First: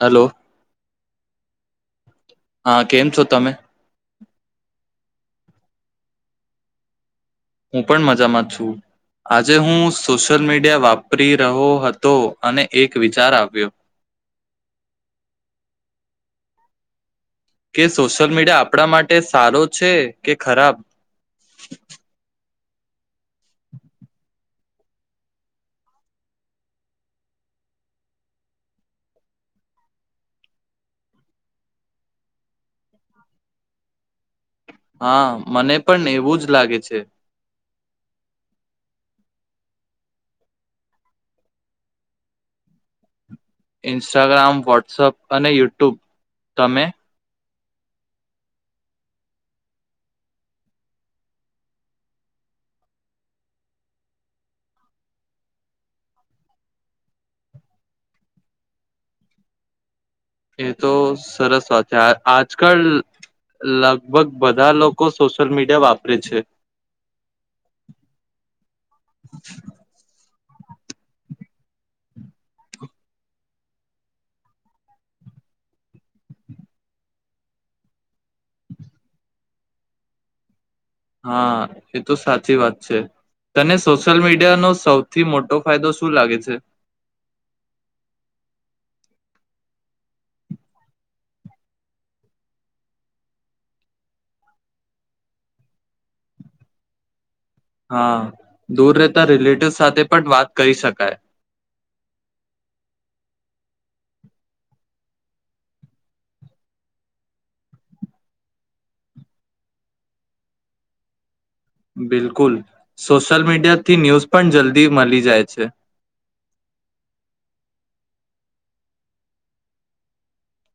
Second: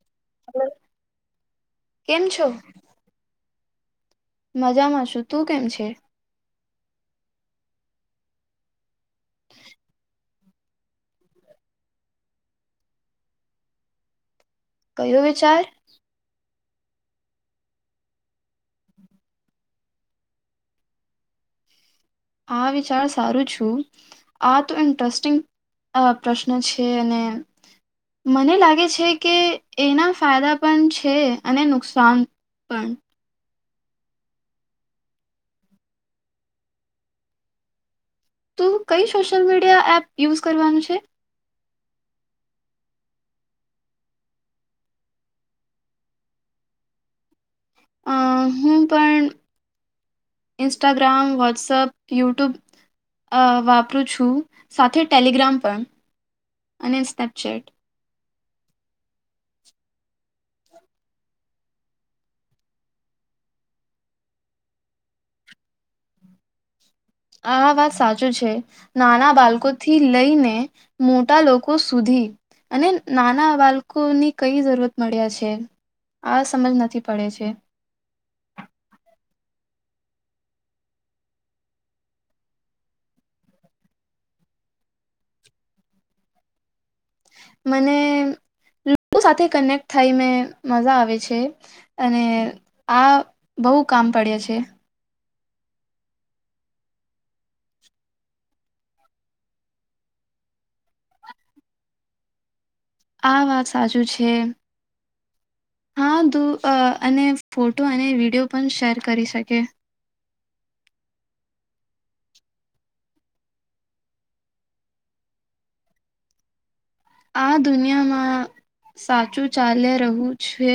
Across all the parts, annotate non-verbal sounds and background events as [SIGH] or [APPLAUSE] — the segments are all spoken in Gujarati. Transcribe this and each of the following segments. હલો. કેમ છો? હા, કેમ છો તમે? મજામાં, શું તું કેમ છે? હું, પણ મજામાં છું. આજે હું સોશિયલ મીડિયા વાપરી રહ્યો હતો, અને એક વિચાર આવ્યો. કયો વિચાર? કે સોશિયલ મીડિયા આપણા માટે સારો છે, કે ખરાબ? આ વિચાર સારું છું. આ તો ઇન્ટરેસ્ટિંગ અ પ્રશ્ન છે, અને મને લાગે છે કે એના ફાયદા પણ છે, અને નુકસાન પણ. હા, મને પણ એવું જ લાગે છે. તુ કઈ સોશિયલ મીડિયા એપ યુઝ કરવાનું છે? ઇન્સ્ટાગ્રામ, વોટ્સઅપ અને યુટ્યુબ. તમે? અ હું પણ ઇન્સ્ટાગ્રામ, વોટ્સઅપ યુટ્યુબ અ વાપરું છું, સાથે ટેલિગ્રામ પણ, અને સ્નેપચેટ. એ તો સરસ વાત છે. આ આજકાલ લગભગ બધા લોકો સોશિયલ મીડિયા વાપરે છે. આ વાત સાચું છે. નાના બાલકોથી લઈને મોટા લોકો સુધી, અને નાના બાલકોની કઈ જરૂરત મળ્યા છે, આ સમજ નથી પડે છે. હા, એ તો સાચી વાત છે. તને સોશિયલ મીડિયાનો સૌથી મોટો ફાયદો શું લાગે છે? મને લોકો સાથે કનેક્ટ થઈ મે મજા આવે છે, અને આ બહુ કામ પડે છે. હા, દૂર રહેતા રિલેટિવ સાથે પણ વાત કરી શકાય. આ વાત સાચું છે. હા દું અને ફોટો અને વિડીયો પણ શેર કરી શકે. બિલકુલ, સોશિયલ મીડિયાથી ન્યૂઝ પણ જલ્દી મલી જાય છે. આ દુનિયામાં સાચું ચાલે રહ્યું છે,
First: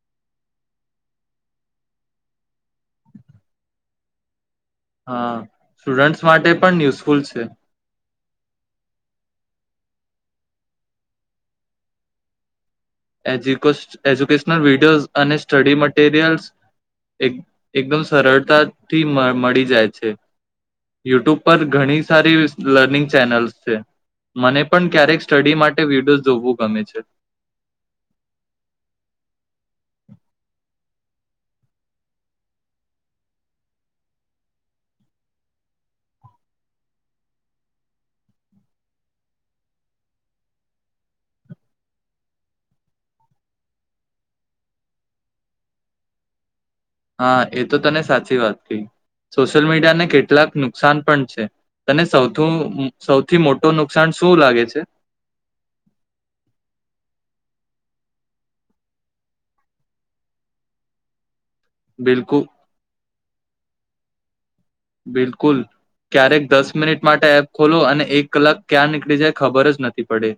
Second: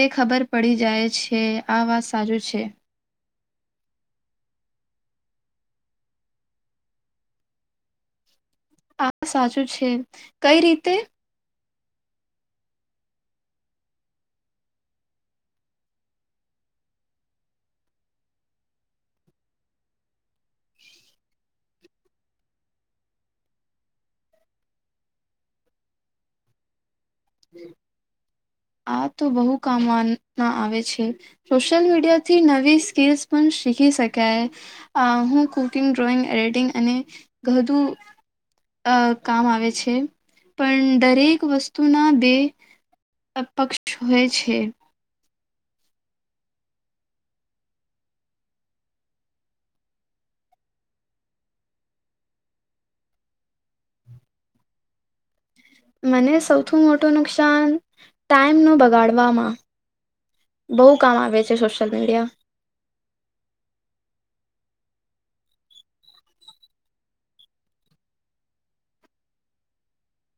એ ખબર પડી જાય છે, આ વાત સાચું છે. હા સ્ટુડન્ટ્સ માટે પન યુઝફુલ છે હા સાચું છે. કઈ રીતે? એ એજ્યુકેશનલ વિડીયોઝ અને સ્ટડી મટીરિયલ્સ, એક એકદમ સરળતાથી મળી જાય છે. યુટ્યુબ પર ઘણી સારી લર્નિંગ ચેનલ્સ છે. મને પણ ક્યારેક સ્ટડી માટે વિડીયોઝ જોવું ગમે છે. હમ્મ. આ તો બહુ કામમાં માં આવે છે. સોશિયલ મીડિયાથી નવી સ્કીલ્સ પણ શીખી શકાય. આ હું કુકિંગ, ડ્રોઈંગ, એડિટિંગ અને ઘધું કામ આવે છે, પણ દરેક વસ્તુના બે અ પક્ષ હોય છે હા, એ તો તને સાચી વાત કહી. સોશિયલ મીડિયાને કેટલાક નુકસાન પણ છે. તને સૌથુ સૌથી મોટું નુકસાન શું લાગે છે? મને સૌથુ મોટું નુકસાન ટાઈમનું બગાડવામાં, બહુ કામ આવે છે. જે સોશ્યલ મીડિયા બિલકુલ બિલકુલ, ક્યારેક દસ મિનિટ માટે એપ ખોલો, અને એક કલાક ક્યાં નીકળી જાય ખબર જ નથી પડે.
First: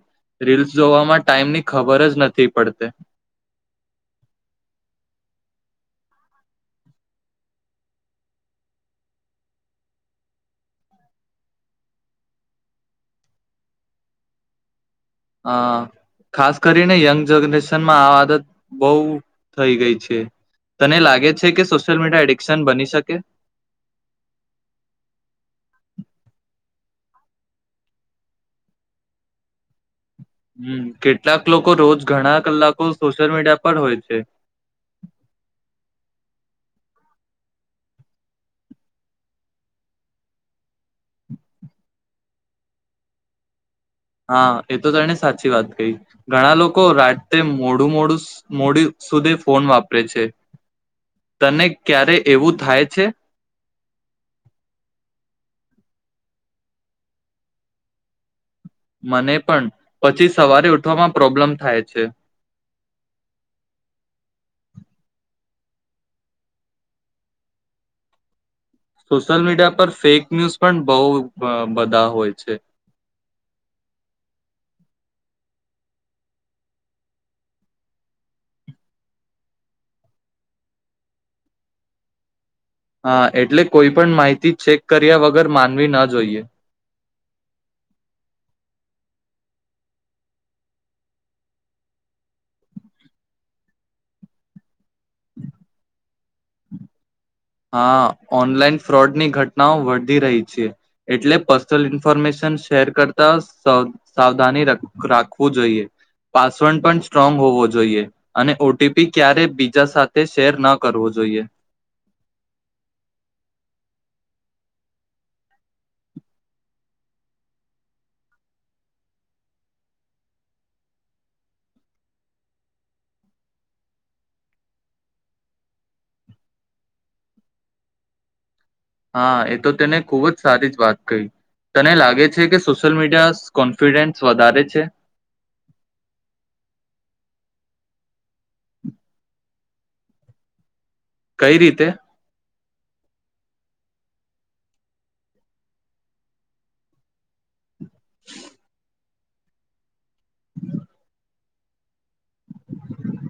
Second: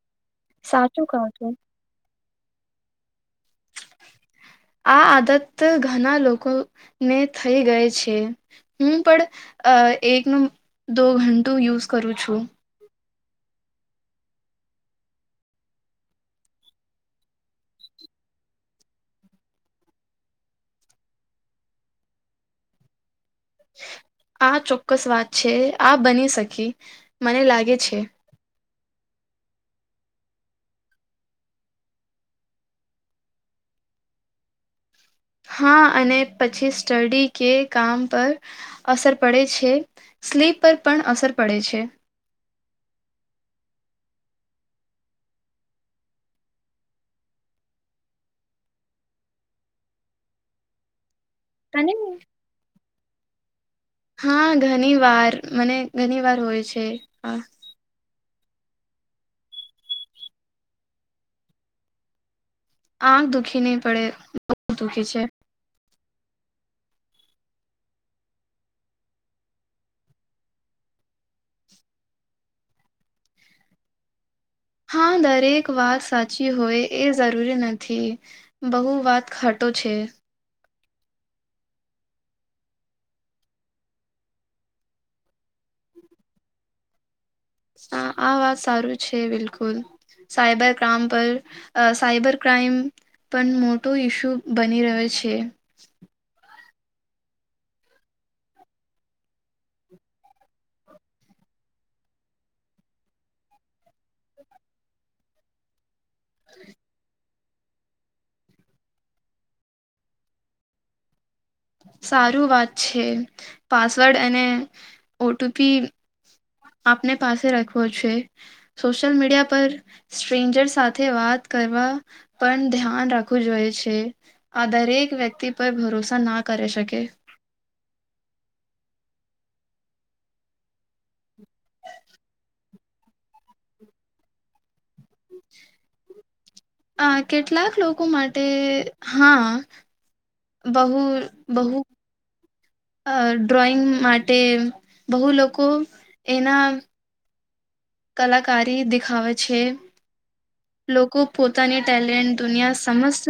રીલ્સ સાચું જોવામાં કહું છું ટાઈમની ખબર જ નથી થી પડતે આ આદત ઘના લોકોને થઈ ગઈ છે, હું પણ એકનું દો ઘંટું યુઝ કરું છું. હા, ખાસ કરીને યંગ જનરેશનમાં આ આદત બહુ થઈ ગઈ છે તને લાગે છે કે સોશિયલ મીડિયા એડિક્શન બની શકે? આ ચોક્કસ વાત છે, આ બની શકી. મને લાગે છે. હમ કેટલાક લોકો રોજ ઘણા કલાકો સોશિયલ મીડિયા પર હોય છે. હા, અને પછી સ્ટડી કે કામ પર અસર પડે છે. સ્લીપ પર પણ અસર પડે છે. હા એ તો તેણે સાચી વાત કહી. ઘણા લોકો રાતે મોડું મોડું મોડી સુધી ફોન વાપરે છે. તને અને ક્યારે એવું થાય છે? હા, ઘની વાર, મને ઘની વાર હોય છે આ. મને પણ. પછી સવારે ઉઠવામાં પ્રોબ્લેમ થાય છે. આંખ દુઃખી નહીં પડે, બહુ દુખી છે. સોશિયલ મીડિયા પર ફેક ન્યૂઝ પણ બહુ અ બધા હોય છે. હા, દરેક વાત સાચી હોય એ જરૂરી નથી. બહુ વાત ખાટો છે. હા, એટલે કોઈ પણ માહિતી ચેક કર્યા વગર માનવી ન જોઈએ. હા, આ વાત સારું છે બિલકુલ. સાયબર ક્રાઈમ પર સાયબર ક્રાઈમ પણ મોટો ઈસ્યુ બની રહ્યો છે. છે. હા, ઓનલાઈન ફ્રોડની ઘટનાઓ વધી રહી છે. એટલે પર્સનલ ઇન્ફોર્મેશન શેર કરતા સાવધાની રાખવું જોઈએ. પાસવર્ડ પણ સ્ટ્રોંગ હોવો જોઈએ, અને ઓ ટી પી ક્યારે બીજા સાથે શેર ના કરવો જોઈએ. સારું વાત છે. પાસવર્ડ અને ઓ ટી પી આપને પાસે રાખવો છે. સોશિયલ મીડિયા પર સ્ટ્રેન્જર સાથે વાત કરવા પણ ધ્યાન રાખવું જોઈ છે. આ દરેક વ્યક્તિ પર ભરોસા ના કરે શકે. હા, એ તો તેને ખૂબ જ સારી જ વાત કહી. તને લાગે છે કે સોશિયલ મીડિયા કોન્ફિડન્સ વધારે છે? આ કેટલાક લોકો માટે, હા. બહુ, કઈ બહુ રીતે અ ડ્રોઈંગ માટે, બહુ લોકો એના કલાકારી દેખાવે છે. લોકો પોતાની ટેલેન્ટ દુનિયા સમસ્ત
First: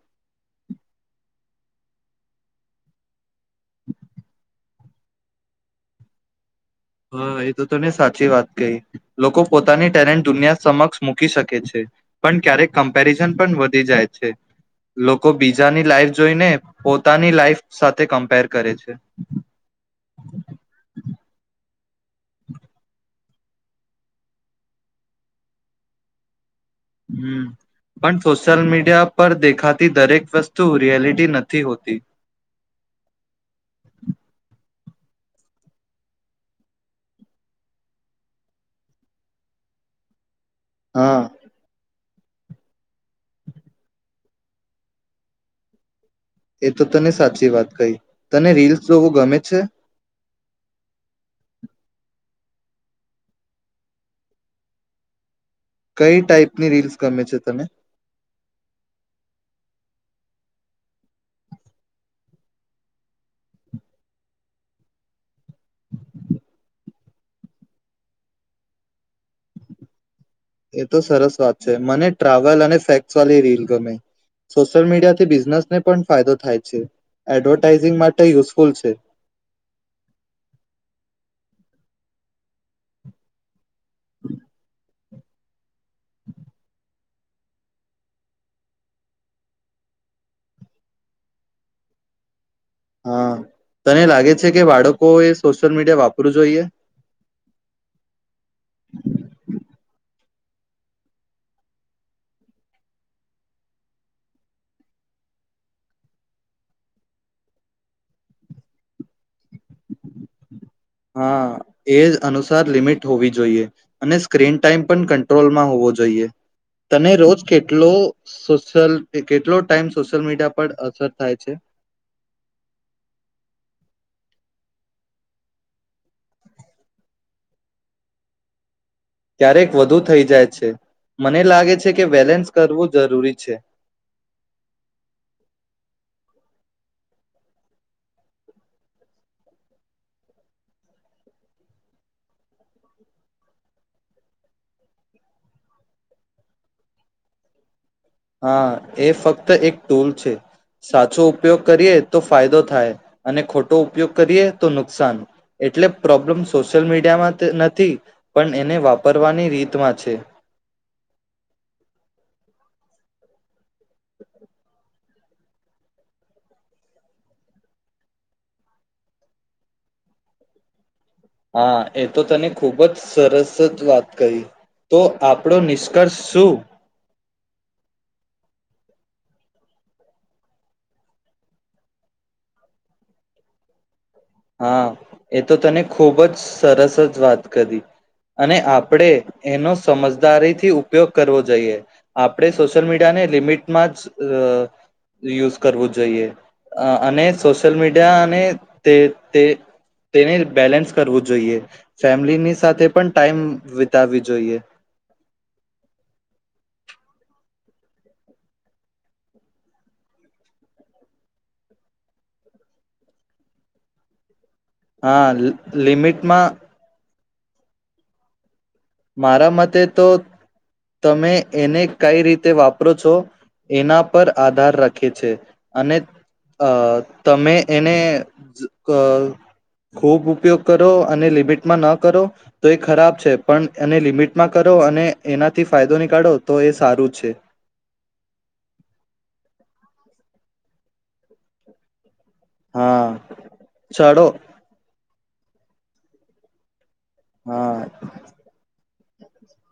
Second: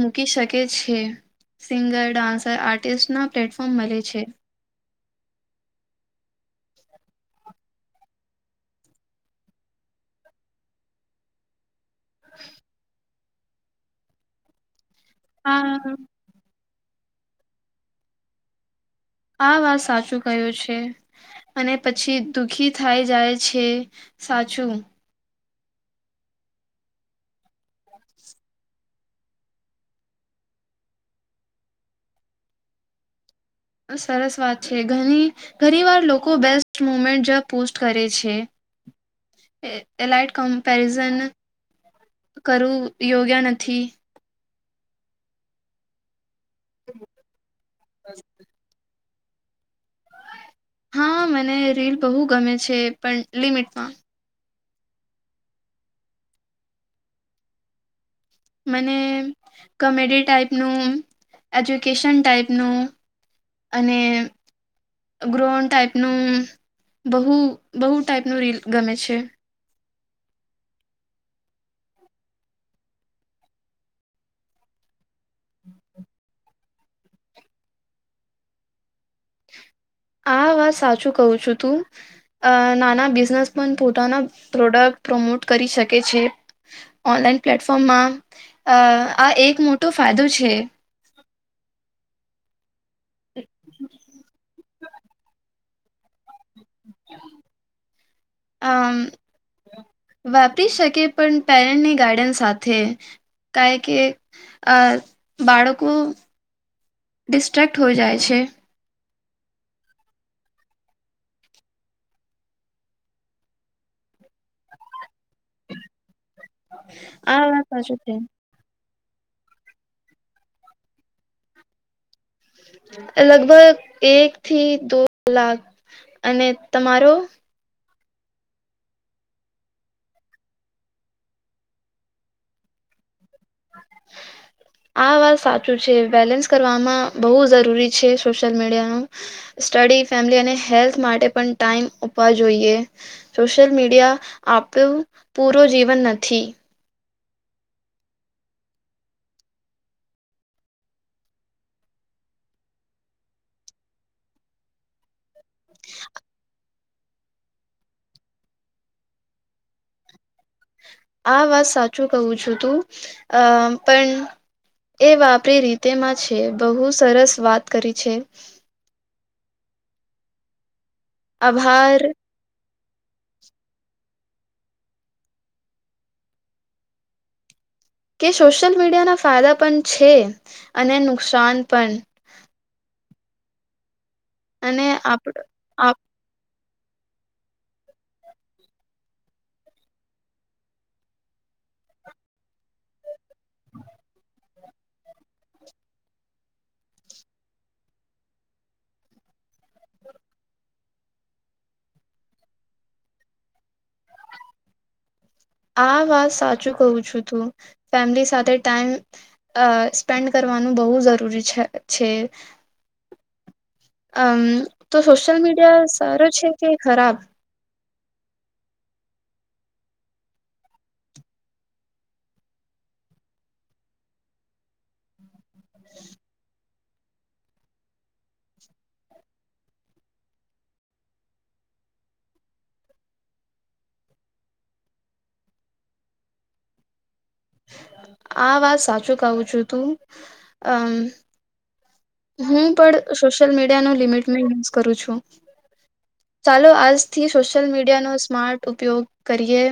મૂકી શકે કે છે. સિંગર, ડાન્સર, આર્ટિસ્ટના પ્લેટફોર્મ મલે છે. હા, એ તો તને સાચી વાત કહી. લોકો પોતાની ટેલેન્ટ દુનિયા સમક્ષ મૂકી શકે છે. પન ક્યારેક કમ્પેરિઝન પન વધી જાય છે. લોકો આ બીજાની લાઈફ જોઈને પોતાની લાઈફ સાથે કમ્પેર કરે છે. આ વાત સાચું ક્યું છે. અને પછી દુખી થાય જાય છે. સાચું. હં, પણ સોશિયલ મીડિયા પર દેખાતી દરેક વસ્તુ, રિયાલિટી નથી હોતી. સરસ વાત છે. ઘણી, ઘણી વાર લોકો બેસ્ટ મુમેન્ટ જ પોસ્ટ કરે છે. એલાઇટ ક પેરિઝન હા કરવું યોગ્ય નથી. એ તો તને સાચી વાત. કઈ. તને રીલ્સ જોવું ગમે છે? હા, મને રીલ બહુ ગમે છે, પણ લિમિટમાં. કઈ ટાઈપની રીલ્સ ગમે છે તને? મને, કમેડી ટાઈપનું, એજ્યુકેશન ટાાઈપનું, અને ગ્રોન ટાઇપનું બહુ, બહુ ટાઈપનું રીલ ગમે છે. એ તો સરસ વાત છે. મને ટ્રાવેલ અને ફેક્ટ્સવાલી રીલ ગમે. સોશિયલ મીડિયા થી બિઝનેસને પણ ફાયદો થાય છે. એડવર્ટાઈઝિંગ માટે યુઝફુલ છે. આ વાત સાચું કહું છું તું. અ નાના બિઝનેસ પન પોતાના પ્રોડક્ટ પ્રમોટ કરી શકે. કે છે. ઓનલાઈન પ્લેટફોર્મમાં, અ આ એક મોટો ફાયદો છે. હા, તને લાગે છે કે બાળક કો એ સોશિયલ મીડિયા વાપરવું જોઈએ? આમ. વાપરી શકે, પણ પેરેન્ટની ગાઈડન્સ સાથે. કાય કે બાળકો ડિસ્ટ્રેક્ટ હોઈ જાય છે. હા, એજ અનુસાર લિમિટ હોવી જોઈએ, અને સ્ક્રીન ટાઈમ પન કન્ટ્રોલમાં હોવો જોઈએ. તને રોજ આ વાત કેટલો સાચું છે. સોશલ એ કેટલો ટાઈમ સોશિયલ મીડિયા પર અસર થાય છે? લગભગ એક થી દો કલાક. અને તમારો? ક્યારેક વધુ થઈ જાય છે. મને લાગે છે કે બેલેન્સ કરવું જરૂરી છે આ વાત સાચું છે. બેલેન્સ કરવામાં બહુ જરૂરી છે સોશિયલ મીડિયાનું. સ્ટડી, ફેમિલી અને હેલ્થ માટે પણ ટાઈમ આપવા જોઈએ. સોશિયલ મીડિયા આપણું પૂરો જીવન નથી. હા, એ ફક્ત એક ટૂલ છે. સાચો ઉપયોગ કરીએ તો ફાયદો થાય, અને ખોટો ઉપયોગ કરીએ તો નુકસાન. એટલે પ્રોબ્લેમ સો સોશિયલ મીડિયામાં ત નથી, પન એને વાપરવાની રીતમાં છે. આ વાત સાચું કહું છું, તું. અમ્મ. પણ એ વાપરી રીતેમાં છે. બહુ સરસ વાત કરી છે. હા આભાર એ તો તને ખૂબ જ સરસ જ વાત કહી. તો આપણો નિષ્કર્ષ શું? કે સોશિયલ મીડિયાના ફાયદા પણ છે. અને નુકસાન પણ અને હા આપ એ તો તને આપ ખુબ જ તરસ જ વાત કરી અને આપણે એનો સમજદારીથી ઉપયોગ કરવો જોઈએ આપણે સોશિયલ મીડિયાને લિમિટમાં જ અ યુઝ કરવું જોઈએ અ અને સોશિયલ મીડિયા ને તે તે તેને બેલેન્સ કરવું જોઈએ ફેમિલીની સાથે પણ ટાઈમ વી આ વાત સાચું કવું છું તું ફેમિલી સાથે ટાઈમ અ સ્પેન્ડ કરવાનું બહુ જરૂરી છે. તો હા સોશિયલ મીડિયા સારો છે લિમિટમાં કે ખરાબ? મારા મતે તો તમે એને કઈ રીતે વાપરો છો એના પર આધાર રાખે છે. અને અ તમે એને ક ખૂબ ઉપયોગ કરો અને લિમિટમાં ન કરો તો એ ખરાબ છે. પણ એને લિમિટમાં કરો અને એનાથી ફાયદો નીકાળો તો એ સારું છે. આ વાત સાચું કહું છું તું અમ્મ હું પણ હા સોશિયલ મીડિયાનો લિમિટ ચાલો મે યુઝ કરું છું. ચાલો આજ થી સોશિયલ હા મીડિયા નો સ્માર્ટ ઉપયોગ કરીએ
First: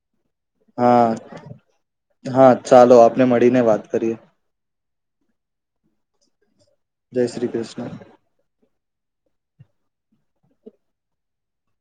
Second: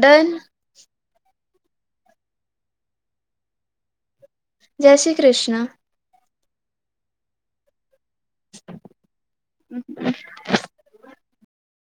ડન. હા હા ચાલો આપને મળીને વાત કરીએ. જય શ્રી કૃષ્ણ. જય શ્રી કૃષ્ણ. [INAUDIBLE]